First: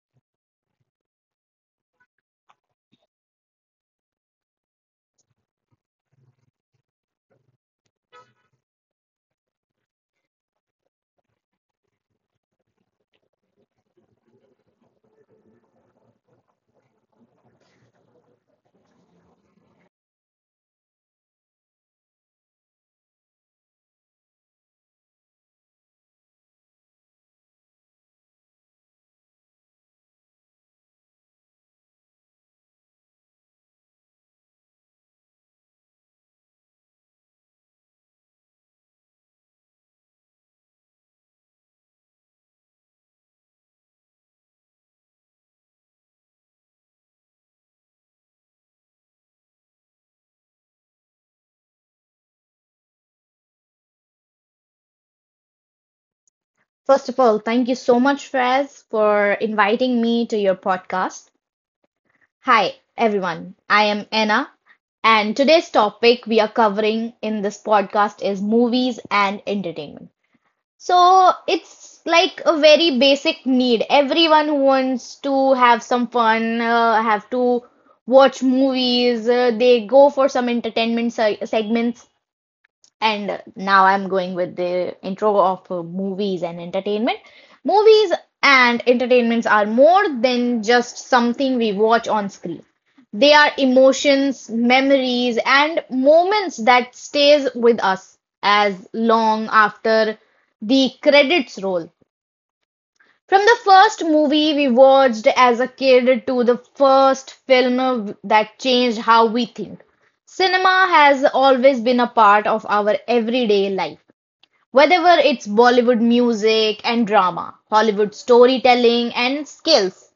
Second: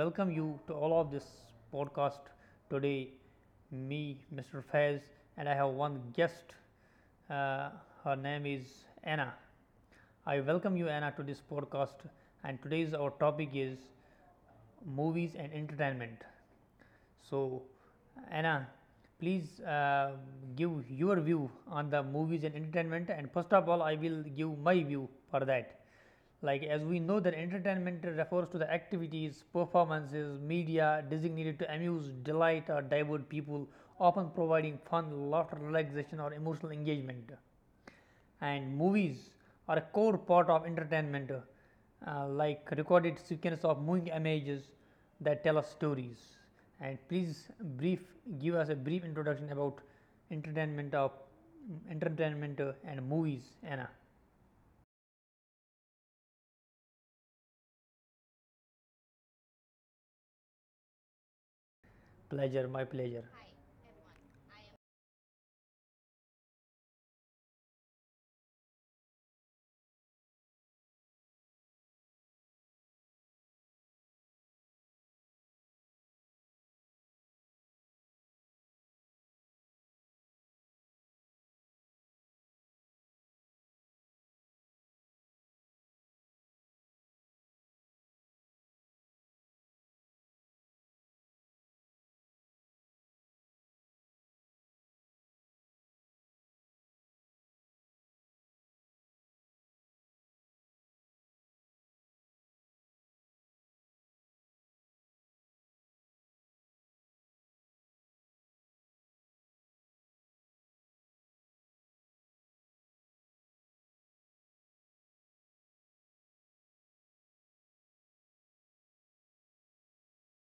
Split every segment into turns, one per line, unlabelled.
welcome you to all of this podcast today. Me, Mr. Faiz, and I have one guest. Uh, Her name is Anna. I welcome you, Anna, to this podcast. And today's our topic is movies and entertainment. So, Anna, please give your view on the movies and entertainment, and first of all, I will give my view for that. Like, as we know, that entertainment refers to the activities, performances, media designated to amuse, delight, or divert people, often providing fun, laughter, relaxation, or emotional engagement, and movies are a core part of entertainment, like recorded sequence of moving images that tell us stories. And please, brief give us a brief introduction about entertainment of entertainment and movies, Anna.
First of all, thank you so much, Fraz, for inviting me to your podcast.
Pleasure
Hi,
My pleasure.
everyone. I am Anna, and today's topic we are covering in this podcast is movies and entertainment. So it's like a very basic need. Everyone who wants to have some fun, have to watch movies. They go for some entertainment se segments, and now I'm going with the intro of movies and entertainment. Movies and entertainments are more than just something we watch on screen. They are emotions, memories, and moments that stays with us as long after the credits roll. From the first movie we watched as a kid to the first film that changed how we think, cinema has always been a part of our everyday life. Whether it's Bollywood music and drama, Hollywood storytelling and skills,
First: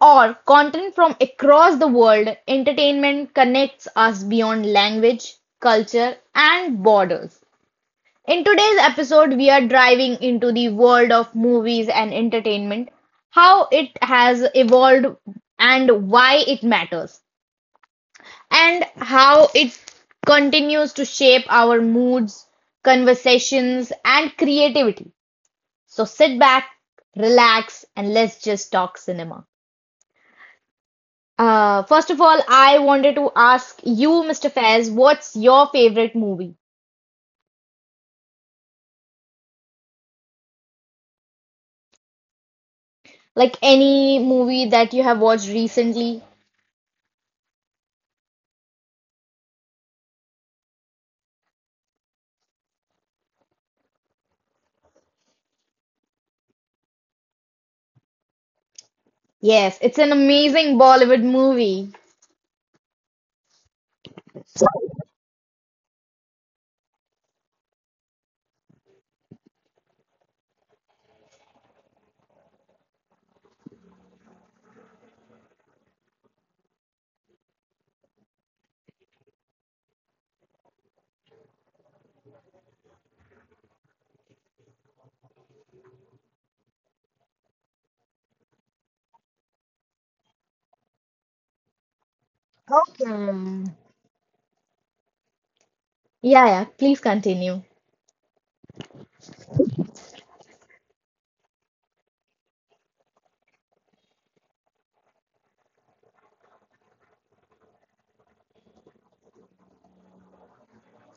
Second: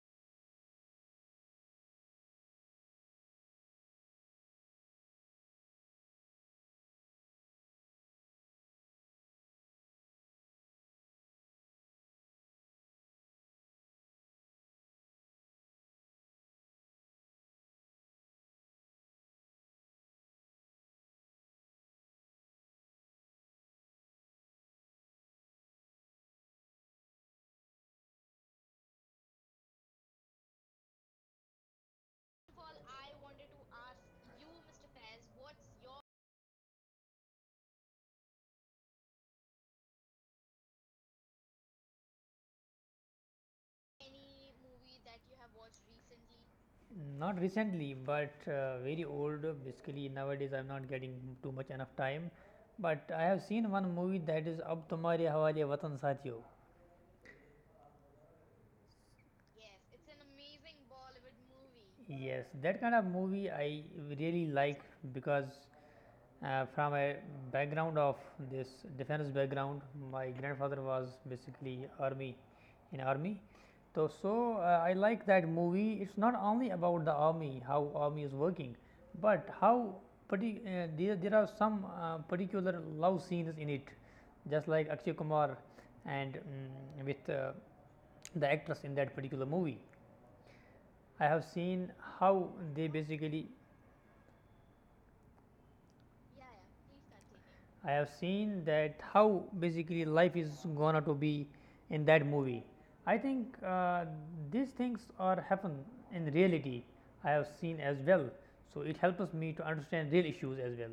or content from across the world, entertainment connects us beyond language, culture, and borders. In today's episode, we are driving into the world of movies and entertainment, how it has evolved and why it matters, and how it continues to shape our moods, conversations, and creativity. So sit back, relax, and let's just talk cinema. First of all, I wanted to ask you, Mr. Faiz, what's your favorite movie? Like any movie that you have watched recently?
Not recently, but very old. Basically, nowadays I'm not getting too much enough time, but I have seen one movie that is Ab Tumhare Hawale Watan Sathiyo.
Yes, it's an amazing Bollywood movie.
Yes, that kind of movie I really like, because from a background of this defense background, my grandfather was basically in army. So, I like that movie. It's not only about the army, how army is working, but how there are some particular love scenes in it, just like Akshay Kumar and, with the actress in that particular movie. I have seen how they
Okay.
basically
Yeah, yeah, please continue.
I have seen that how basically life is gonna to be in that movie. I think these things are happen in reality. I have seen as well, so it helps me to understand real issues as well.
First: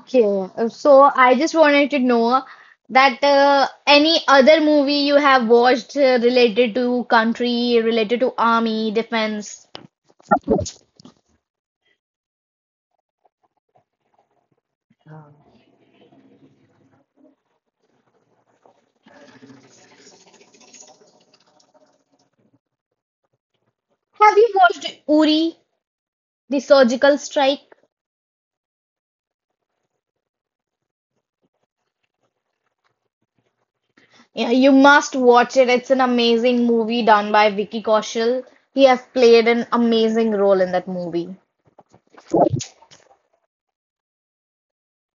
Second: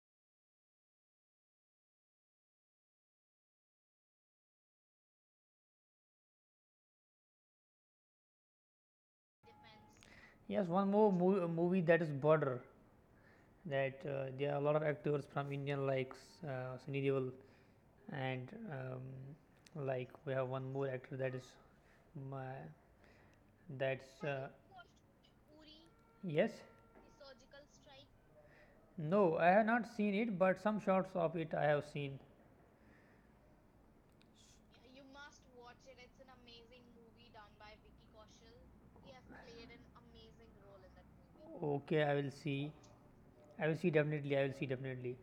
Okay. So I just wanted to know that any other movie you have watched related to country, related to army, defense.
Yes, one more movie that is Border. That there are a lot of actors from Indian, like Sunny Deol and, like we have one more actor that is my, that's
Have you watched Uri,
yes.
The Surgical Strike?
No, I have not seen it, but some shots of it I have seen.
Yeah, you must watch it. It's an amazing movie done by Vicky Kaushal. He has played an amazing role in that movie.
Movie. Okay, I will see. I will see definitely. I will see definitely.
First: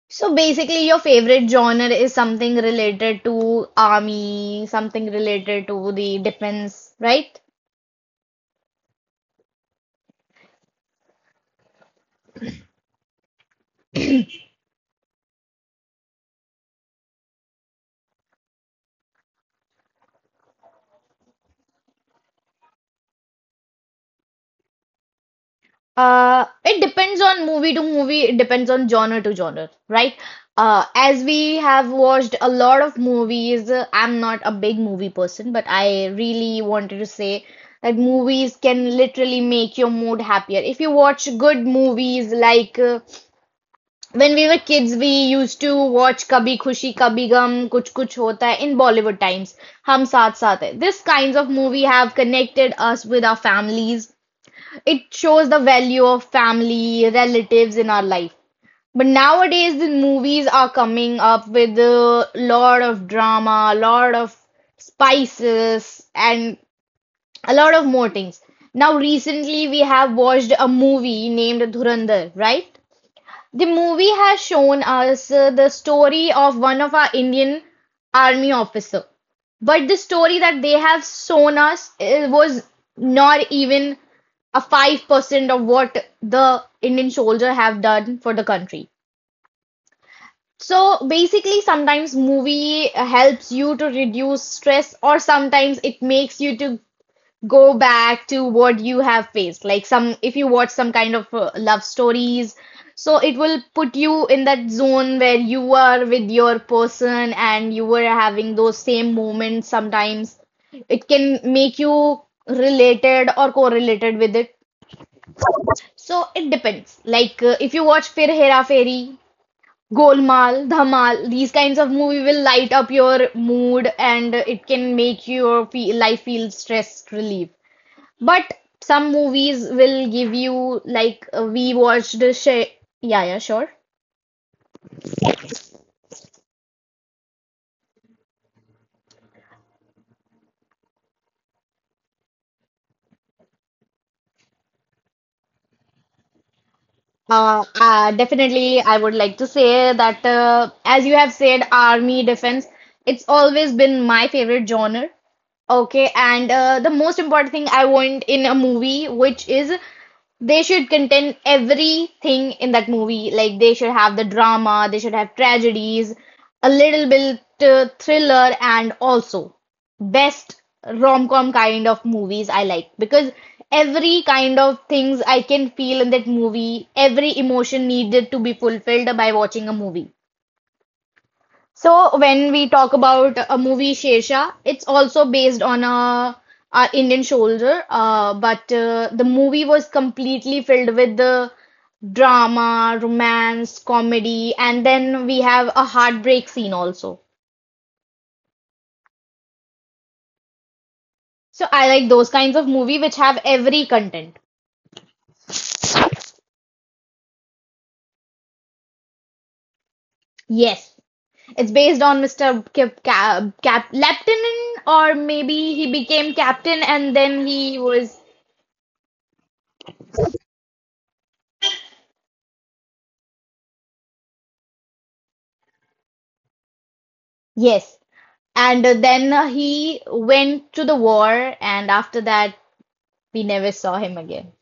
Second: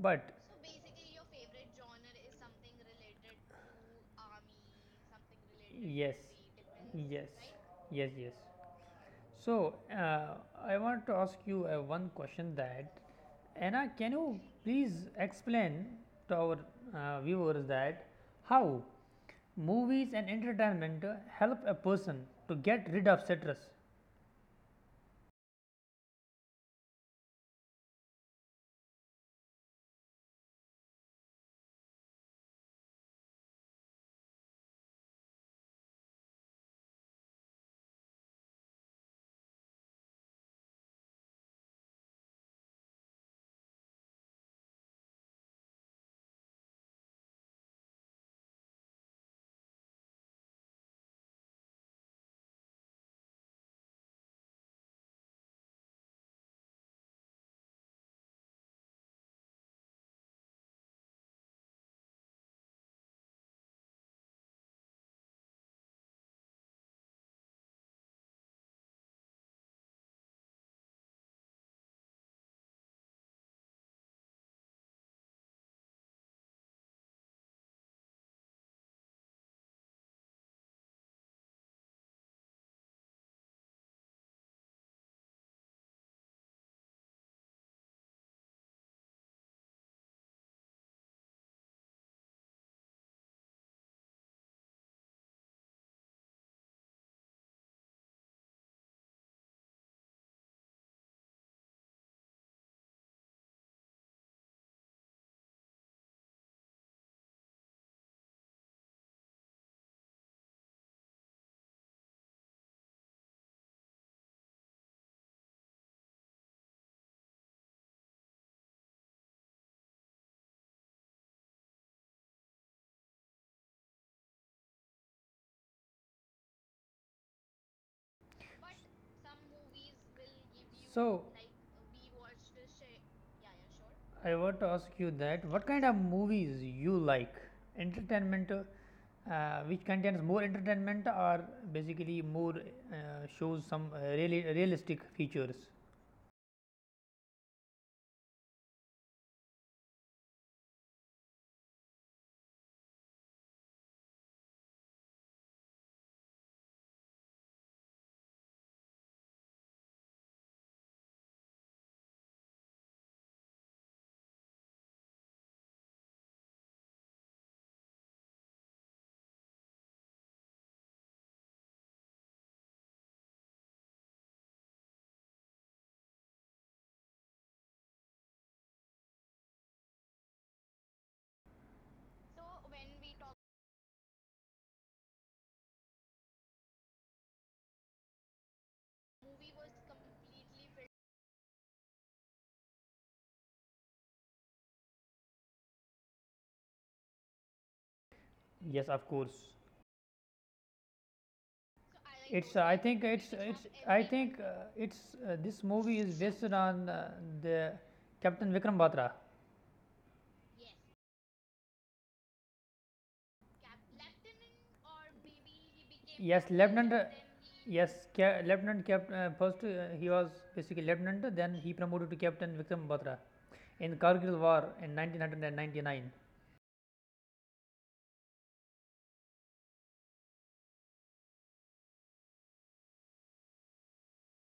But
So basically, your favorite genre is something related to army, something related to the defense, right?
yes, yes. So, I want to ask you one question, that Anna, can you please explain to our viewers that how movies and entertainment help a person to get rid of stress?
It depends on movie to movie, it depends on genre to genre, right? As we have watched a lot of movies, I'm not a big movie person, but I really wanted to say that movies can literally make your mood happier. If you watch good movies like when we were kids, we used to watch Kabhi Khushi Kabhi Gum, Kuch Kuch Hota Hai in Bollywood times, Hum Saath Saath Hai. This kinds of movie have connected us with our families. It shows the value of family relatives in our life. But nowadays the movies are coming up with a lot of drama, a lot of spices, and a lot of more things. Now recently we have watched a movie named Dhurandhar, right? The movie has shown us the story of one of our Indian army officer, but the story that they have shown us was not even a 5% of what the Indian soldier have done for the country. So basically, sometimes movie helps you to reduce stress, or sometimes it makes you to go back to what you have faced. Like some, if you watch some kind of love stories, so it will put you in that zone where you are with your person and you were having those same moments sometimes. It can make you related or correlated with it. So it depends. Like if you watch Fir Hera Fairy, Golmaal, Dhamal, these kinds of movie will light up your mood and it can make your fe life feel stress relief. But some movies will give you
So-
like we watched the Sh yeah, yeah, sure.
I want to ask you that what kind of movies you like. Entertainment which contains more entertainment, or basically more, shows some really realistic features.
Definitely I would like to say that as you have said, army defense, it's always been my favorite genre. Okay, and the most important thing I want in a movie which is they should contain everything in that movie. Like they should have the drama, they should have tragedies, a little bit thriller and also best rom-com kind of movies I like, because every kind of things I can feel in that movie, every emotion needed to be fulfilled by watching a movie. So when we talk about a movie Shersha, it's also based on a Indian soldier, but the movie was completely filled with the drama, romance, comedy, and then we have a heartbreak scene also.
Yes, of course.
So I like those
It's
kinds of
I think
movie which have
which it's
every
I think
content.
it's This movie is based on the Captain Vikram Batra.
Yes, it's based on Mr. Cap Laptanen, or maybe he became
Yes,
captain
lieutenant.
and then he
Yes,
was
lieutenant captain. First, he was basically lieutenant. Then he promoted to Captain Vikram Batra in Kargil War in 1999.
yes, and then he went to the war, and after that we never saw him again.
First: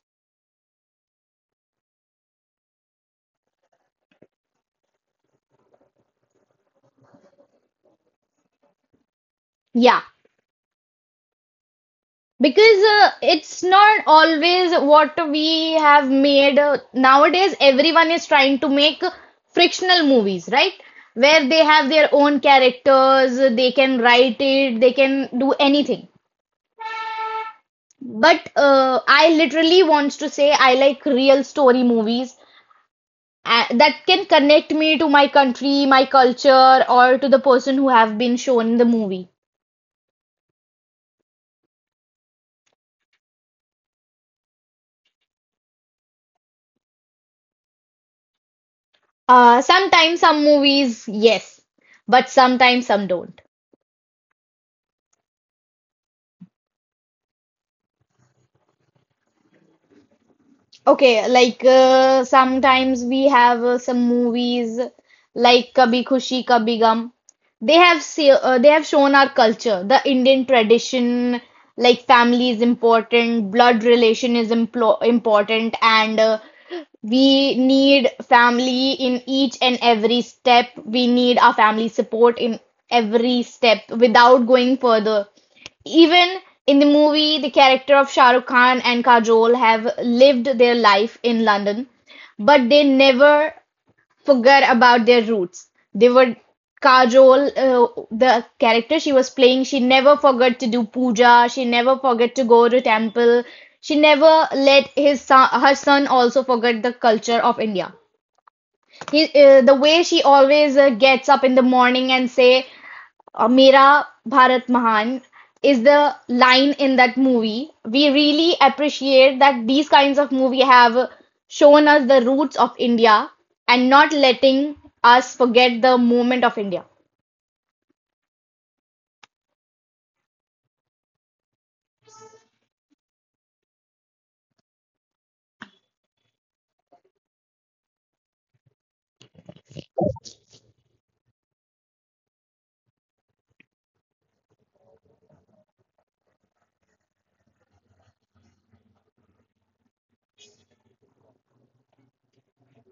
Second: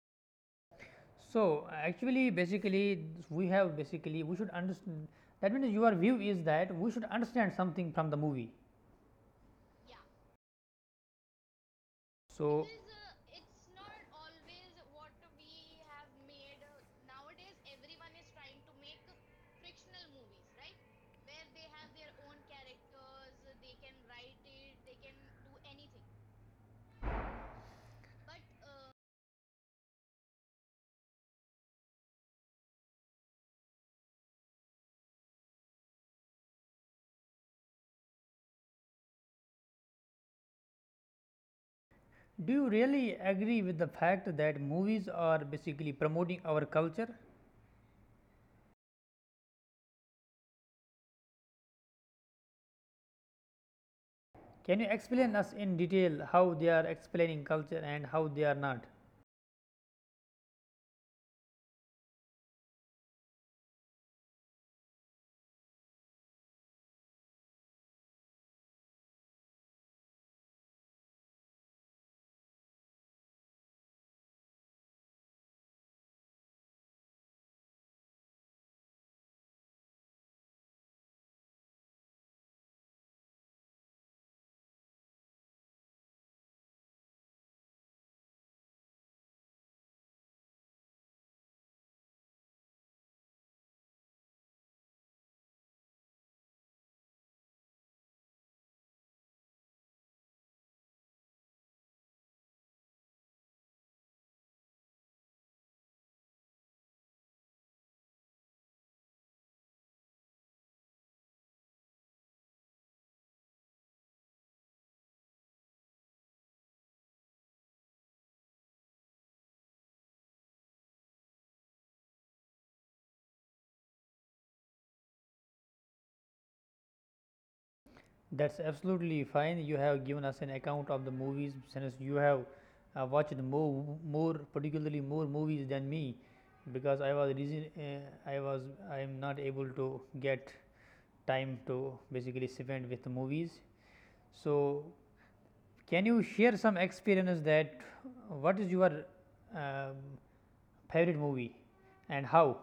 So actually, basically, we have basically we should understand. That means your view is that we should understand something from the movie.
Yeah, because it's not always what we have made nowadays. Everyone is trying to make frictional movies, right? Where they have their own characters, they can write it, they can do anything. But I literally wants to say I like real story movies that can connect me to my country, my culture, or to the person who have been shown in the movie.
Do you really agree with the fact that movies are basically promoting our culture?
Sometimes some movies, yes, but sometimes some don't.
Can you explain us in detail how they are explaining culture and how they are not?
Okay, like sometimes we have some movies like Kabhi Khushi Kabhi Gum. They have say, they have shown our culture, the Indian tradition, like family is important, blood relation is implo important, and we need family in each and every step. We need our family support in every step without going further. Even in the movie, the character of Shah Rukh Khan and Kajol have lived their life in London, but they never forget about their roots. They were cajole the character she was playing. She never forgot to do puja. She never forgot to go to temple. She never let his son, her son also forget the culture of India. He, the way she always gets up in the morning and say "Mera Bharat Mahan" is the line in that movie. We really appreciate that these kinds of movie have shown us the roots of India and not letting us forget the moment of India.
That's absolutely fine. You have given us an account of the movies, since you have watched more particularly more movies than me, because I was reason I was I am not able to get time to basically spend with movies. So can you share some experience, that what is your um, favorite movie and how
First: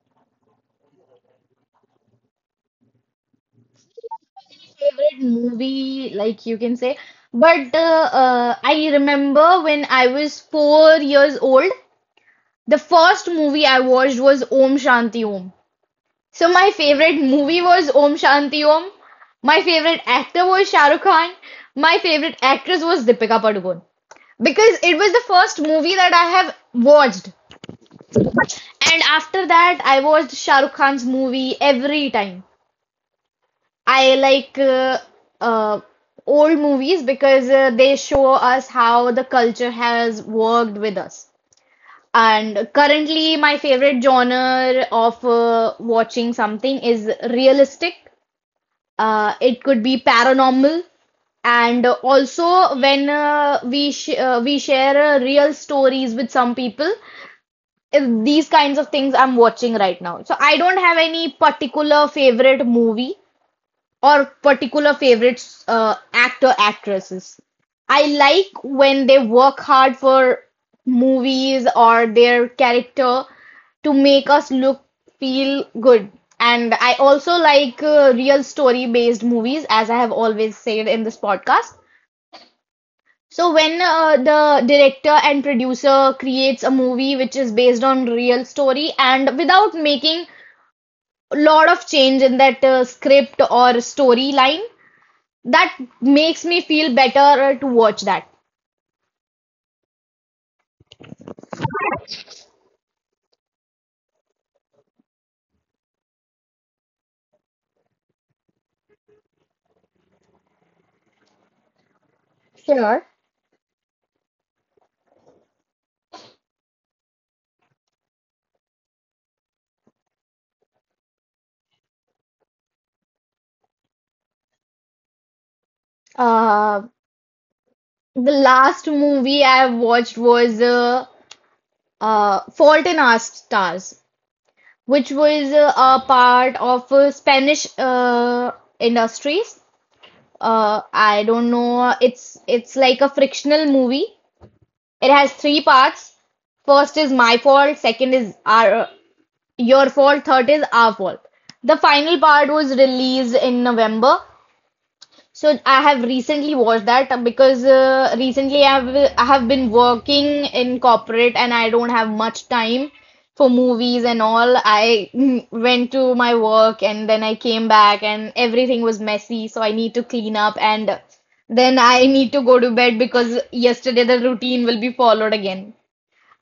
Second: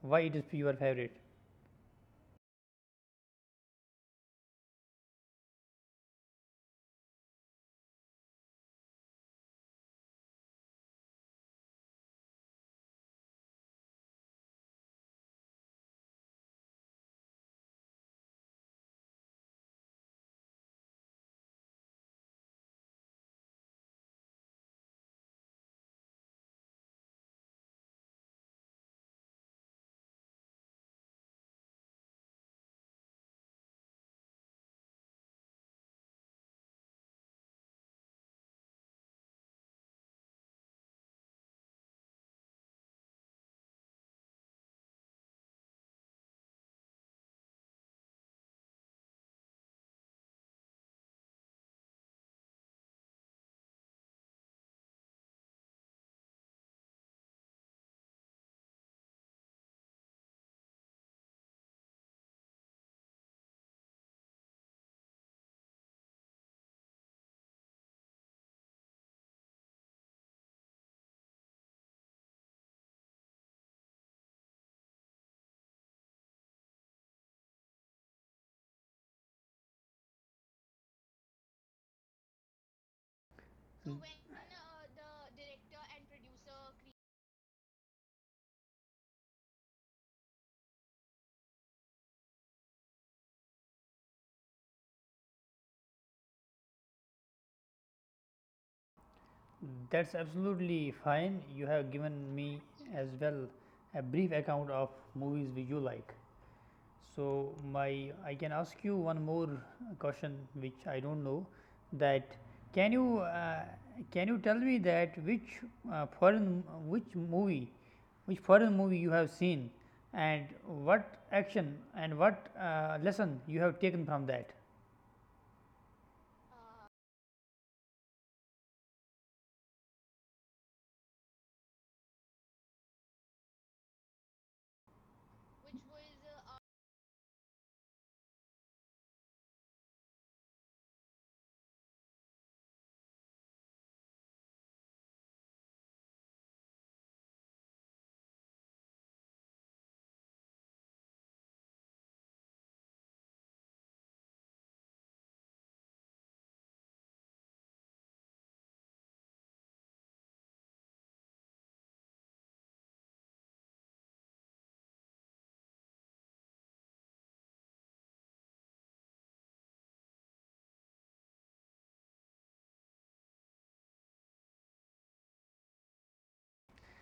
why it is your favorite?
Favorite movie, like you can say, but I remember when I was 4 years old, the first movie I watched was Om Shanti Om. So my favorite movie was Om Shanti Om. My favorite actor was Shah Rukh Khan. My favorite actress was Deepika Padukone because it was the first movie that I have watched. And after that, I watched Shah Rukh Khan's movie every time. I like uh, old movies because they show us how the culture has worked with us. And currently, my favorite genre of watching something is realistic, it could be paranormal, and also when we share real stories with some people. If these kinds of things I'm watching right now, so I don't have any particular favorite movie or particular favorites, actor actresses. I like when they work hard for movies or their character to make us look feel good. And I also like real story based movies, as I have always said in this podcast. So when the director and producer creates a movie which is based on real story and without making a lot of change in that script or storyline, that makes me feel better to watch that.
That's absolutely fine. You have given me as well a brief account of movies which you like. So my I can ask you one more question which I don't know, that can you
Sure.
uh, can you tell me that uh, foreign which movie which foreign movie you have seen, and what action and what lesson you have taken from that.
Uh, the last movie I have watched was Fault in Our Stars, which was a part of Spanish Industries. I don't know. It's like a frictional movie. It has three parts. First is my fault. Second is our your fault. Third is our fault. The final part was released in November. So I have recently watched that because recently I have been working in corporate and I don't have much time for movies and all. I went to my work and then I came back and everything was messy, so I need to clean up and then I need to go to bed because yesterday the routine will be followed again.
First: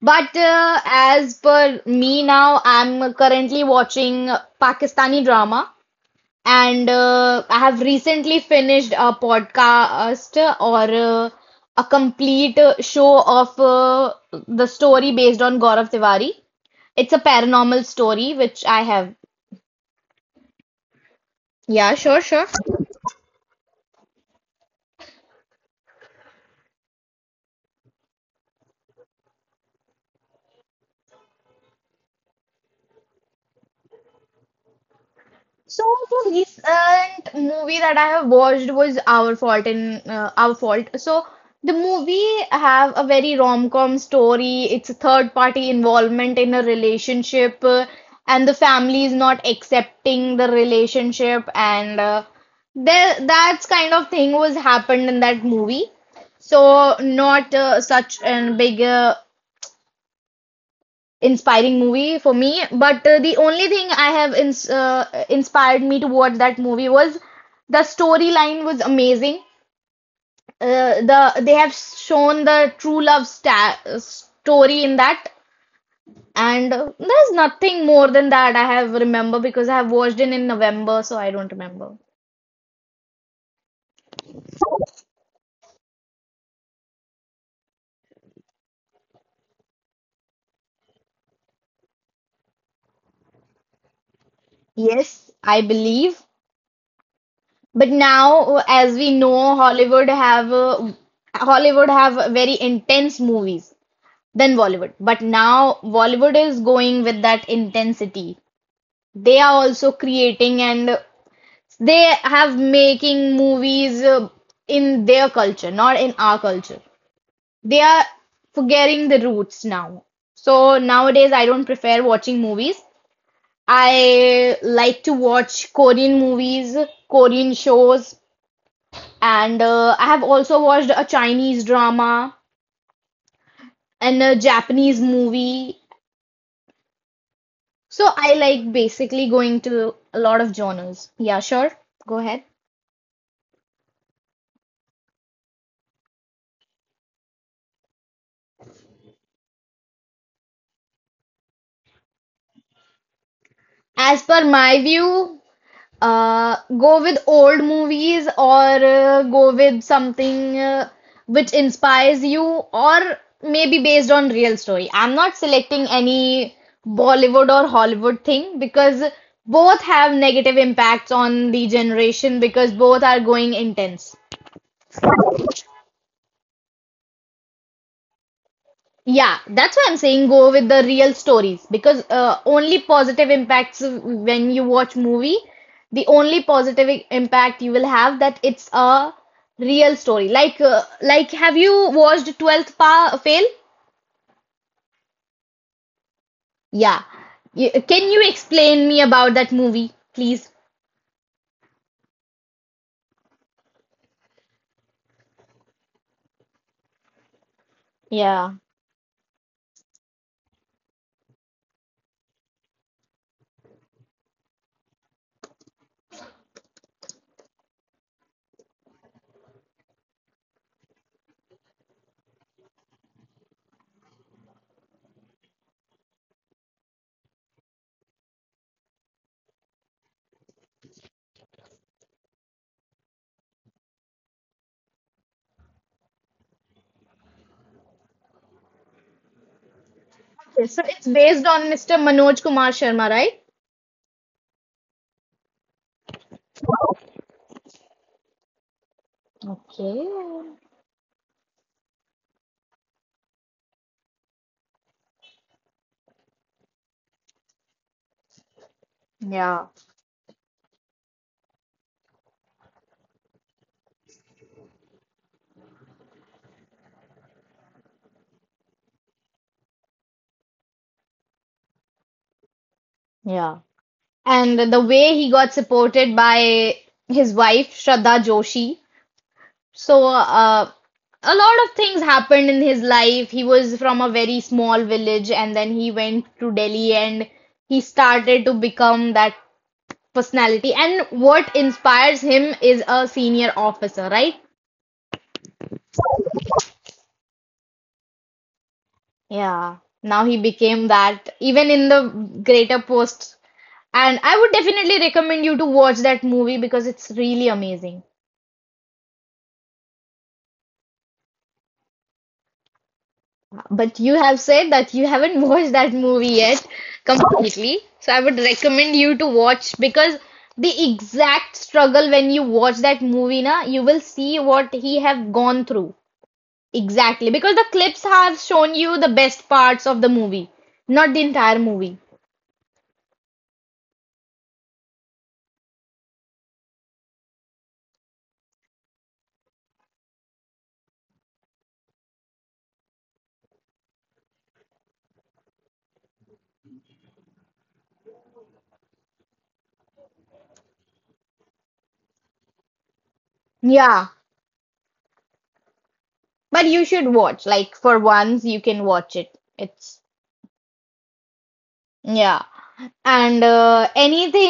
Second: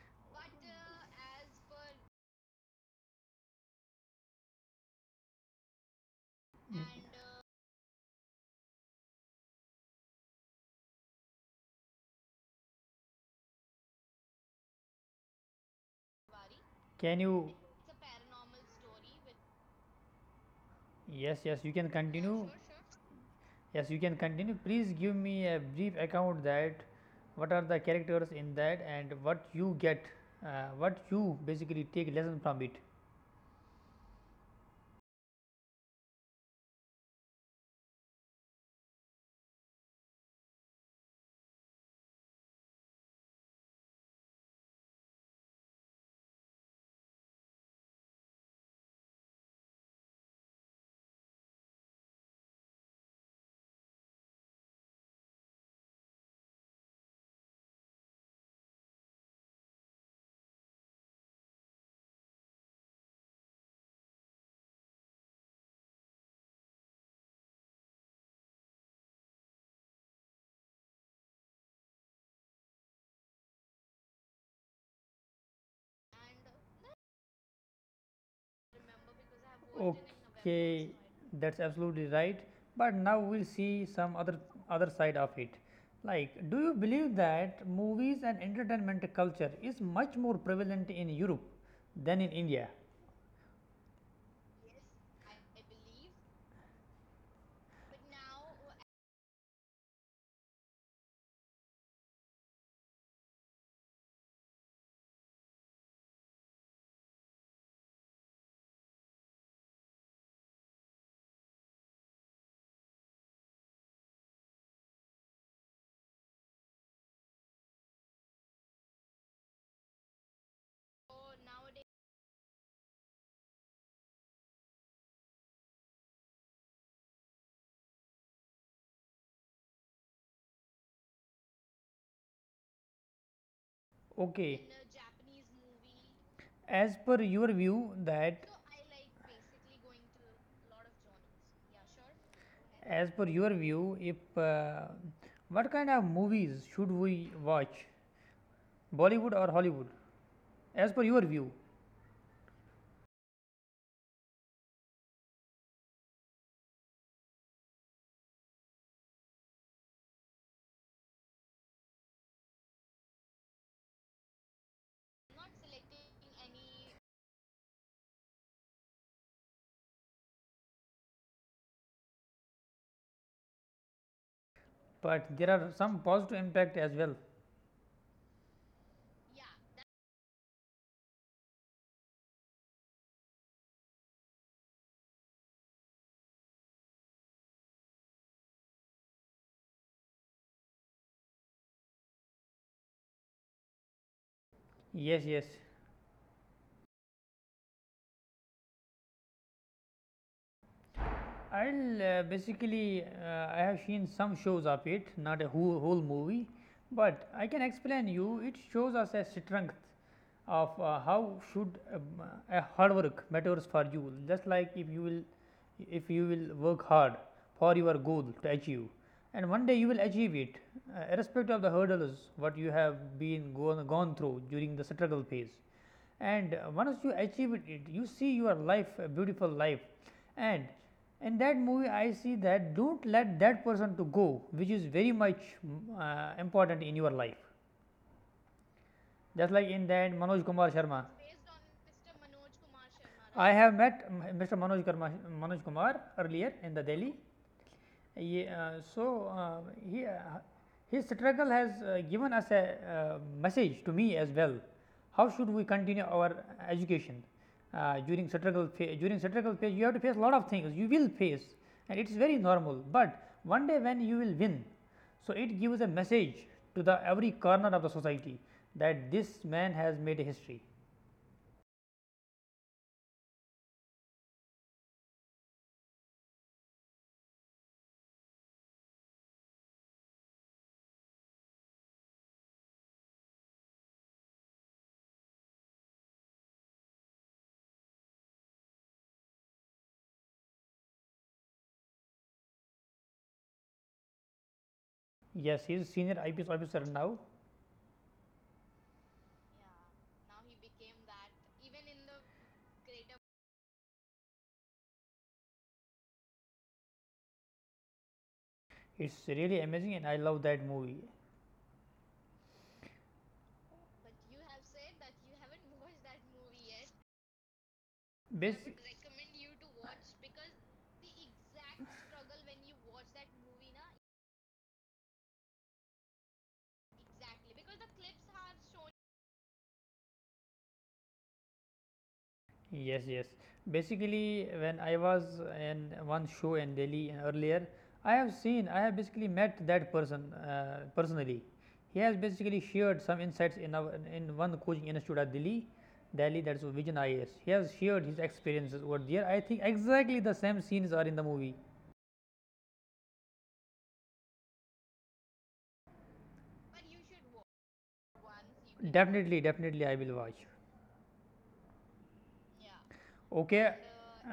But as per me now, I'm currently watching Pakistani drama. And I have recently finished a podcast or a complete show of the story based on Gaurav Tiwari. It's a
Can you
paranormal story, which I have.
Yes, yes, you can
Yeah, sure,
continue.
sure.
Yes, you can continue. Please give me a brief account that what are the characters in that, and what you get, what you basically take lesson from it.
So the recent movie that I have watched was Our Fault in Our Fault. So the movie have a very rom-com story. It's a third party involvement in a relationship, and the family is not accepting the relationship, and there that's kind of thing was happened in that movie. So not such a big inspiring movie for me. But the only thing I have inspired me to watch that movie was the storyline was amazing. They have shown the true love sta story in that, and there's nothing more than that I have remember because I have watched it in November,
Okay,
so I don't
that's
remember.
absolutely right. But now we'll see some other side of it. Like, do you believe that movies and entertainment culture is much more prevalent in Europe than in India?
Yes, I believe. But now, as we know, Hollywood have very intense movies than Bollywood. But now Bollywood is going with that intensity. They are also creating and they have making movies in their culture, not in our culture. They are forgetting the roots now. So nowadays I don't prefer watching movies. I like to watch Korean movies, Korean shows, and I have also watched a Chinese drama and
Okay,
a Japanese movie.
as per your view that
So I like basically going to a lot of genres. Yeah, sure. Go ahead.
as per your view, if what kind of movies should we watch, Bollywood or Hollywood? As per your view,
As per my view, go with old movies or go with something which inspires you or maybe based on real story. I'm not selecting any Bollywood or Hollywood thing because both have negative impacts on the generation because both are going intense.
but there are some positive impact as well.
Yeah, that's why I'm saying go with the real stories because only positive impacts when you watch movie, the only positive impact you will have that it's a real story. Like have you watched 12th Pa Fail?
Yes, yes.
Yeah. Can you explain me about that movie, please?
I have seen some shows of it, not a whole, whole movie, but I can explain you.
Yeah.
It shows us a strength of, how should a hard work matters for you. Just like if you will work hard for your goal to achieve, and one day you will achieve it, irrespective of the hurdles what you have been gone through during the struggle phase. And once you achieve it, you see your life, a beautiful life, and in that movie I see that do not let that person to go, which is very much, important in your life. Just like in that Manoj Kumar
Okay, so
Sharma.
it's
Based
based
on
on Mr.
Mister Manoj
Manoj
Kumar
Kumar Sharma,
Sharma, right?
right?
I have met, Mr. Manoj Kumar earlier in the Delhi. yeah, uh, so uh,
Okay.
he, uh, his struggle has, given us a, message to me as well. How should we continue our education, during struggle phase? During
Yeah.
struggle phase, you have to face a lot of things. You will face, and it's very normal. But one day when you will win, so it gives a message to the every corner of the society that this man has made a history.
Yeah. And the way he got supported by his wife Shraddha Joshi. So a lot of things happened in his life. He was from a very small village and then he went to Delhi and he started to become that personality. And what inspires him is a senior officer, right?
Yes, he is senior IPS officer now.
Yeah. Now he became that even in the greater posts. And I would definitely recommend you to watch that movie because it's really amazing.
It's really amazing, and I love that movie.
But you have said that you haven't watched that movie yet completely. So I would
Basic.
recommend you to watch because the exact struggle when you watch that movie na, you will see what he have gone through. Exactly. Because the clips have shown you the best parts of the movie, not the entire movie.
Yes, yes. Basically, when I was in one show in Delhi earlier, I have basically met that person personally. He has basically shared some insights in in one coaching institute at Delhi. That's Vision IAS. He has shared his experiences over there. I think exactly the same scenes are in the movie.
Yeah. But you should watch. Like for once you can
Can.
watch it.
Definitely,
It's
definitely, I will watch.
yeah. And
Okay.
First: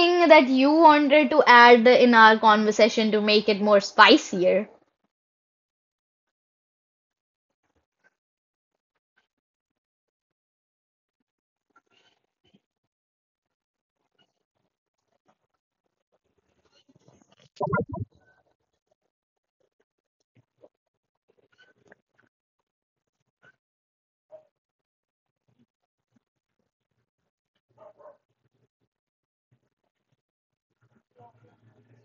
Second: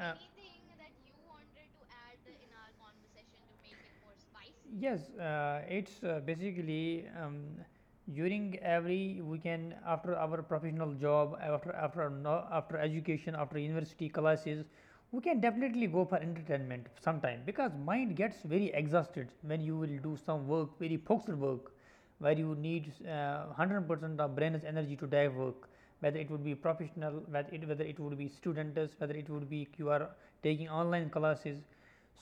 Uh,
that you wanted to add in our conversation to make it more spicier?
Yes, it's basically, during every weekend, after our professional job, after no, after education, after university classes, we can definitely go for entertainment sometime, because mind gets very exhausted when you will do some work, very focused work where you need 100% of brain's energy to dive work, whether it would be professional, whether it would be students, whether it would be you are taking online classes.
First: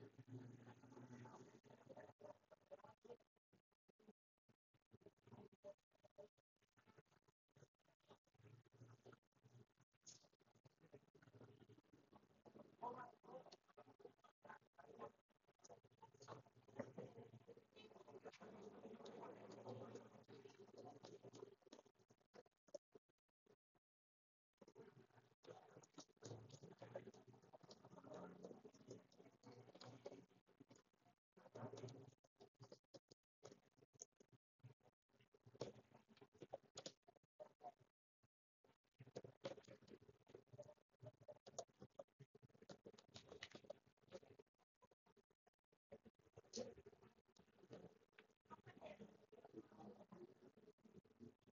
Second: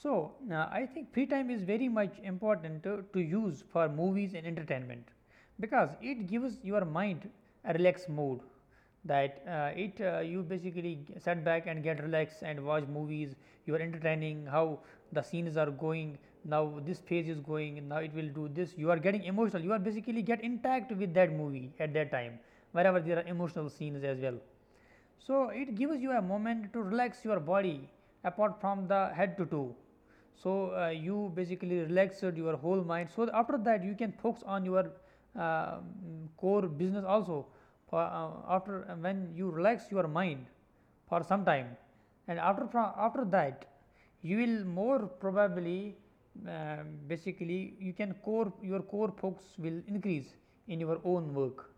So, I think free time is very much important to use for movies and entertainment, because it gives your mind a relaxed mode, that it you basically sit back and get relaxed and watch movies. You are entertaining how the scenes are going now, this phase is going, and now it will do this. You are getting emotional, you are basically get intact with that movie at that time, wherever there are emotional scenes as well. So it gives you a moment to relax your body, apart from the head to toe. So, you basically relaxed your whole mind. So after that you can focus on your, uh, core business also. For, after when you relax your mind for some time, and after, after that you will more probably, uh, basically, your core focus will increase in your own work.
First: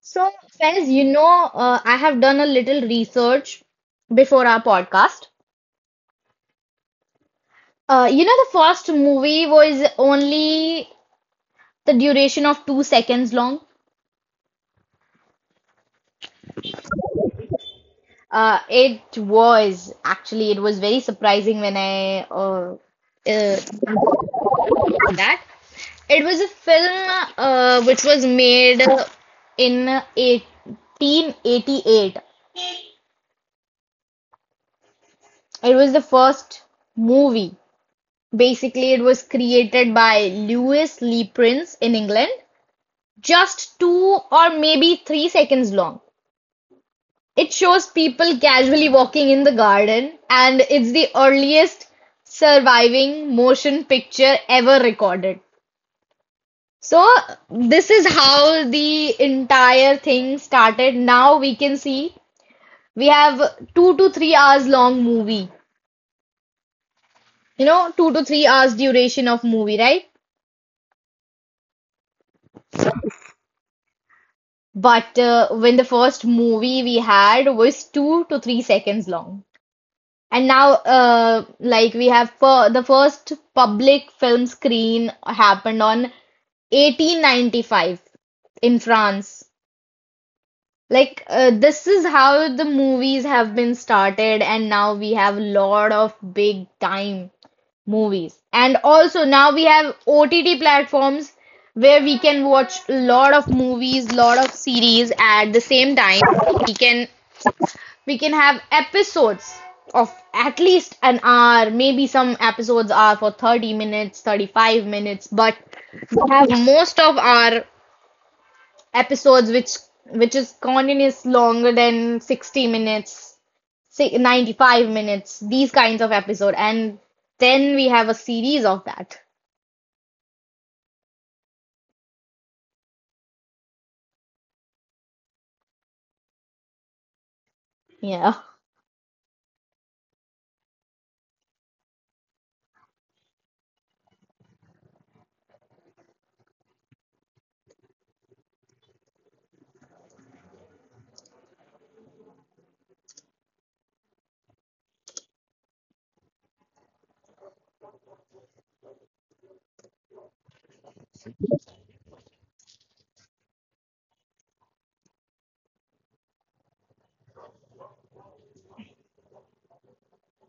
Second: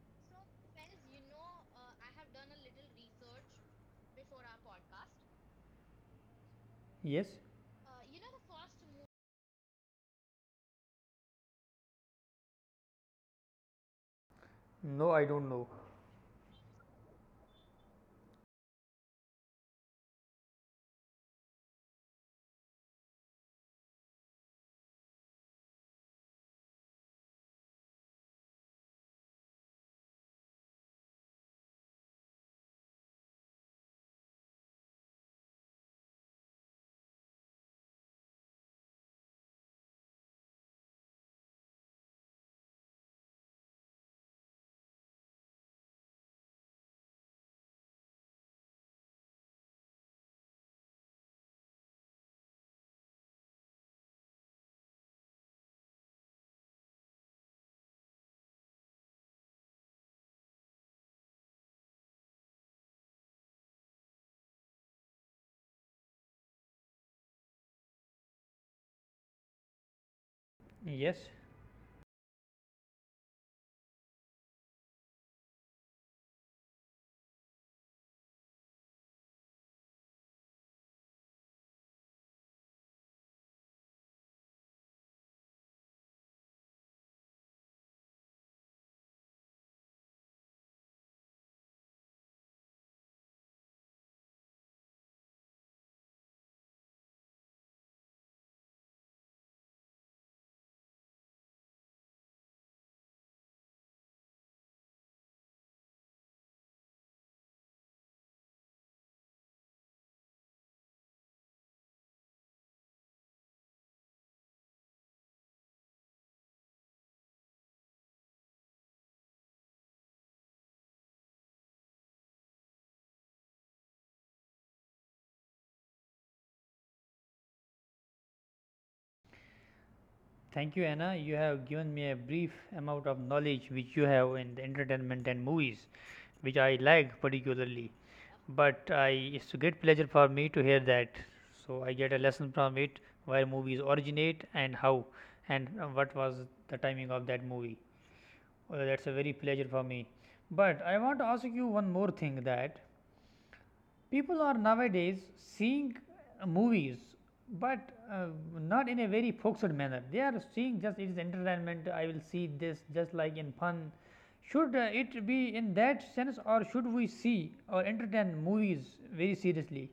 So, Fez, you know, I have done a little research before our podcast.
Yes.
You know, the first movie was only the duration of 2 seconds long.
No, I don't know.
It was actually, it was very surprising when I got that. It was a film which was made in 1888. It was the first movie. Basically, it was created by Louis Lee Prince in England, just two or maybe 3 seconds long. It shows people casually walking in the garden, and it's the earliest surviving motion picture ever recorded. So, this is how the entire thing started. Now we can see we have 2 to 3 hours long movie, you know, 2 to 3 hours duration of movie, right?
Yes.
But when the first movie we had was 2 to 3 seconds long. And now, like we have the first public film screen happened on 1895 in France. Like, this is how the movies have been started, and now we have a lot of big time movies. And also now we have OTT platforms where we can watch a lot of movies, lot of series at the same time. We can we can have episodes of at least an hour, maybe some episodes are for 30 minutes, 35 minutes, but we have most of our episodes which is continuous longer than 60 minutes, si, 95 minutes, these kinds of episode and then we have a series of that.
Thank you, Anna. You have given me a brief amount of knowledge which you have in the entertainment and movies, which I like particularly.
Yeah.
But I, it's a great pleasure for me to hear that. So I get a lesson from it where movies originate, and how and what was the timing of that movie. Well, that's a very pleasure for me. But I want to ask you one more thing, that people are nowadays seeing movies, but uh, not in a very focused manner. They are seeing just it is entertainment. I will see this just like in fun. Should it be in that sense, or should we see or entertain movies very seriously?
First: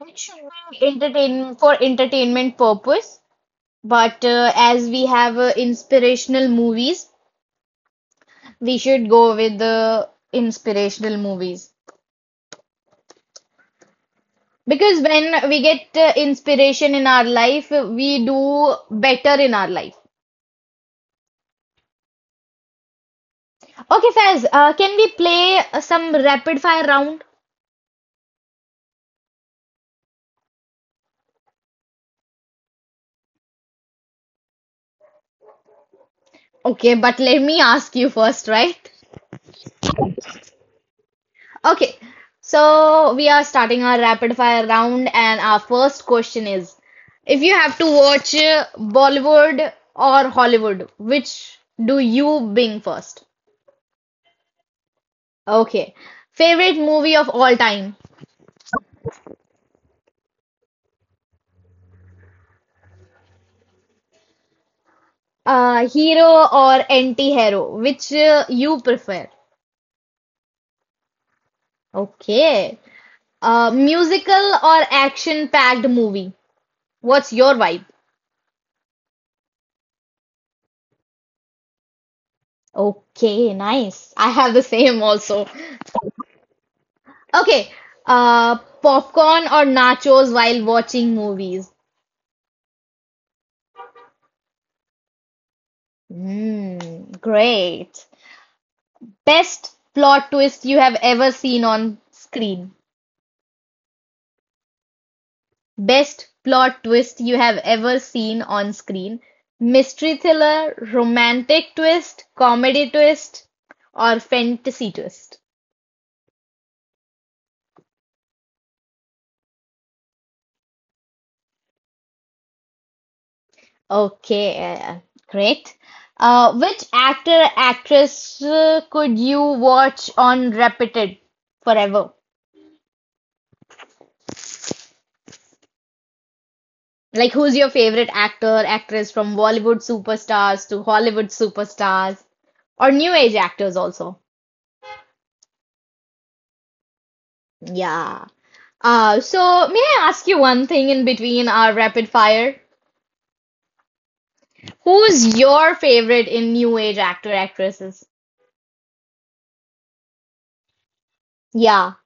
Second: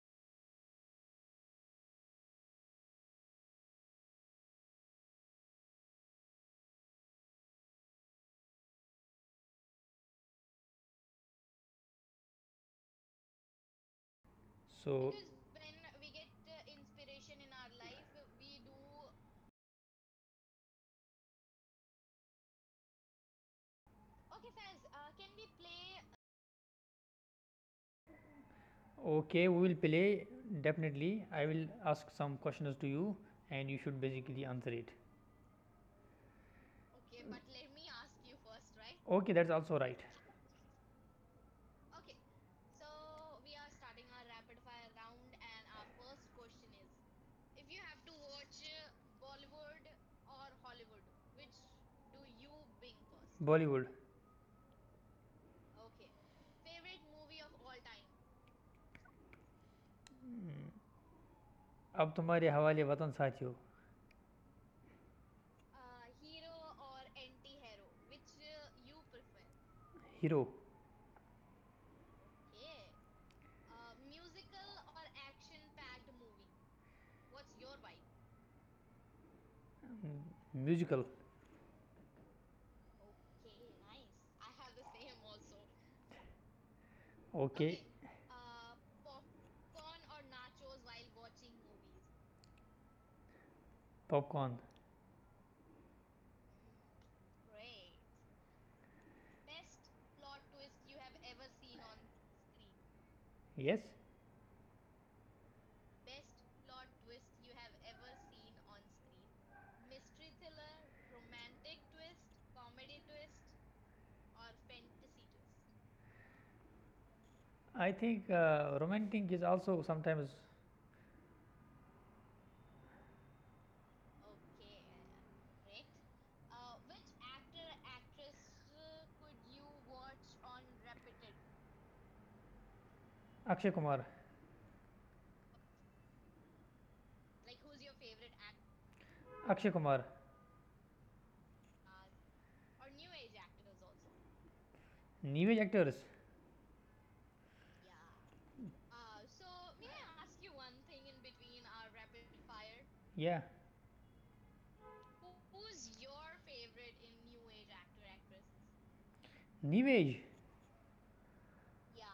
It should be entertain for entertainment purpose, but as we have inspirational movies, we should go with the inspirational movies. Because
So,
when we get inspiration in our life, we do better in our life. Okay, Faz, can we play some rapid fire round?
okay, we will play definitely. I will ask some questions to you, and you should basically answer it.
Okay, but let me ask you first, right?
Okay, that's also right.
Okay, so we are starting our rapid fire round, and our first question is, if you have to watch Bollywood or Hollywood, which do you bing
Prefer?
first?
Bollywood.
Okay, favorite movie of all time,
Now, your favorite actor is.
hero or anti-hero, which you prefer?
Hero.
Okay, musical or action-packed movie, what's your vibe?
Musical.
Okay, nice. I have the same also. Okay, popcorn or nachos while watching movies.
Popcorn.
Mm, great. Best plot twist you have ever seen on screen.
Yes.
Best plot twist you have ever seen on screen. Mystery thriller, romantic twist, comedy twist, or fantasy twist.
I think romantic is also sometimes.
Okay, great. Which actor, actress could you watch on repeated forever?
Akshay Kumar.
Like, who's your favorite actor, actress from Bollywood
Akshay Kumar.
superstars to Hollywood superstars or new age actors also?
New age actors?
Yeah. So may I ask you one thing in between our rapid fire?
Yeah.
Who's your favorite in new age actor, actresses?
New age.
Yeah.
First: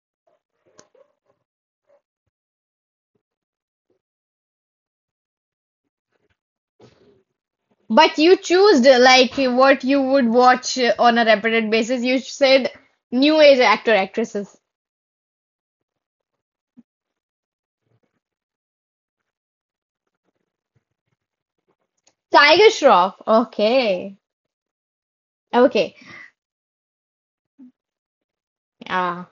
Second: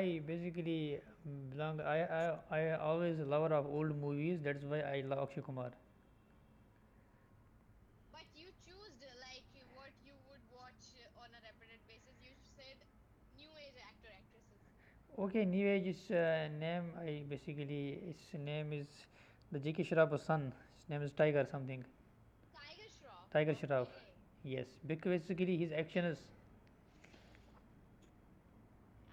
I basically belong. I always lover of old movies. That's why I love Akshay Kumar.
But you choose like what you would watch on a repeated basis. You said new age actor, actresses.
Okay, anyway, his name is the J.K. Shroff's son. His name is Tiger something.
Tiger Shroff.
Tiger Shroff. Okay.
Okay.
Yes, because basically his
Okay.
action is.
Ah.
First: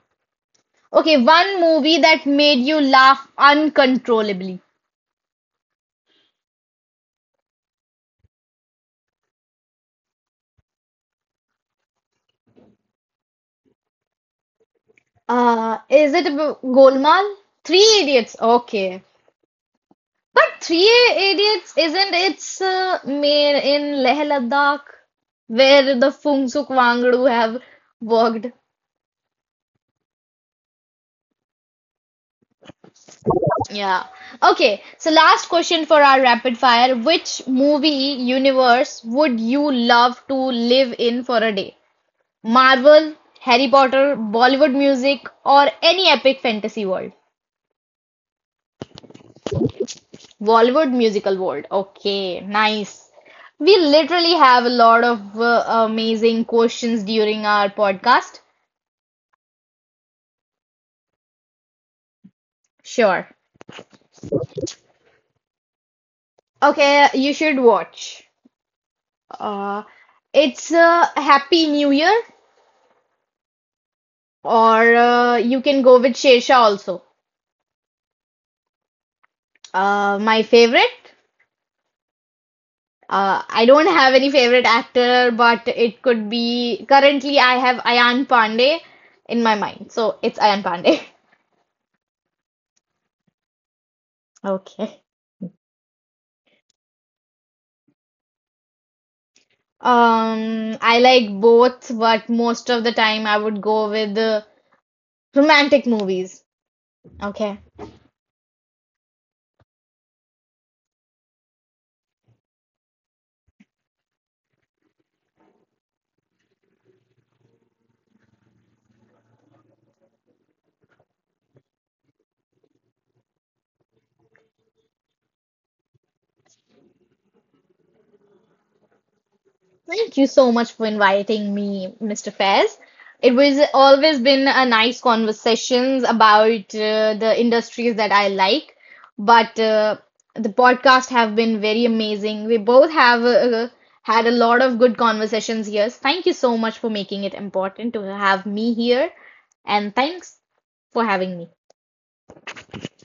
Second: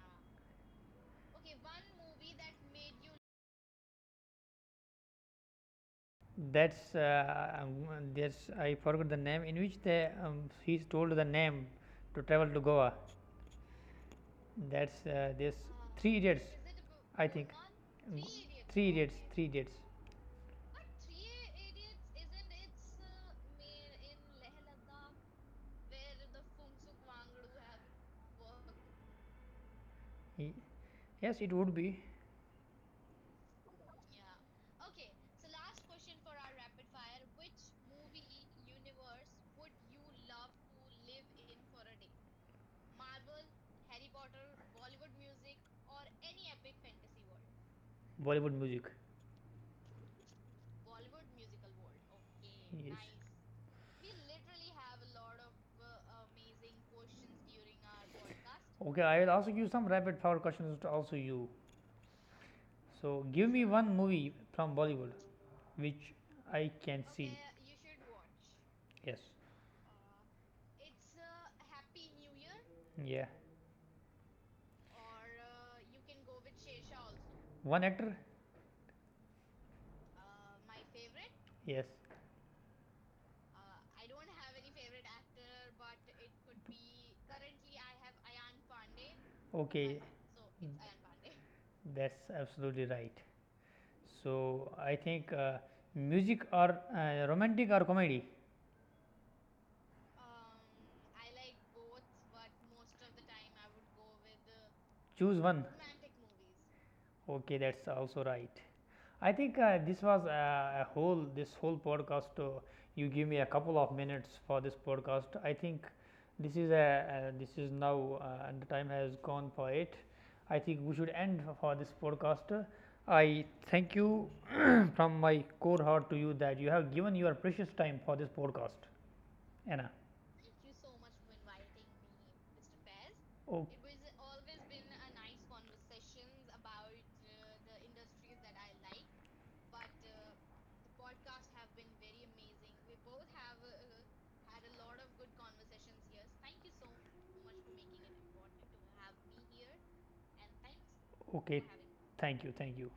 Okay, one movie that made you laugh uncontrollably.
That's uh, um, that's I forgot the name, in which they he's told the name to travel to Goa. That's this
Uh,
Three
is it
Idiots.
ab-
I
Golmaal?
think
Three
Roman?
Idiots.
Three
Okay.
Idiots, Three Idiots.
But Three Idiots isn't it's made in Leh Ladakh where the Fungsuk Wangdu have worked.
Ye- Yes, it would be.
Yeah. Okay, so last question for our rapid fire. Which movie universe would you love to live in for a day? Marvel, Harry Potter, Bollywood music, or any epic fantasy world?
Bollywood music.
Bollywood Musical World. Okay,
Yes.
nice. We literally have a lot of amazing questions during our podcast.
Okay, I will ask you some rapid fire questions to also you. So
Sure.
give me one movie from Bollywood which I can,
Okay,
see.
you should watch.
Yes.
Uh, it's Happy New Year,
Yeah.
or you can go with Shersha also.
One actor?
My favorite.
Yes.
I don't have any favorite actor, but it could be currently I have Ayan Pandey in my mind,
Okay.
so it's Ayan Pandey.
Pandey. That's absolutely right. So I
Okay.
think music or romantic or comedy.
I like both, but most of the time I would go with the
Choose one.
romantic movies. Okay.
Okay, that's also right. I think this was a whole this whole podcast. You give me a couple of minutes for this podcast. I think this is now, and the time has gone for it. I think we should end for this podcast. I thank you from my core heart to you that you have given your precious time for this podcast, Anna.
Thank you so much for inviting me, Mr. Faiz. It was
Okay.
always been a nice conversations about the industries that I like, but the podcast have been very amazing. We both have had a lot of good conversations here. Thank you so much for making it important to have me here, and thanks for having me.
Okay, thank you, thank you.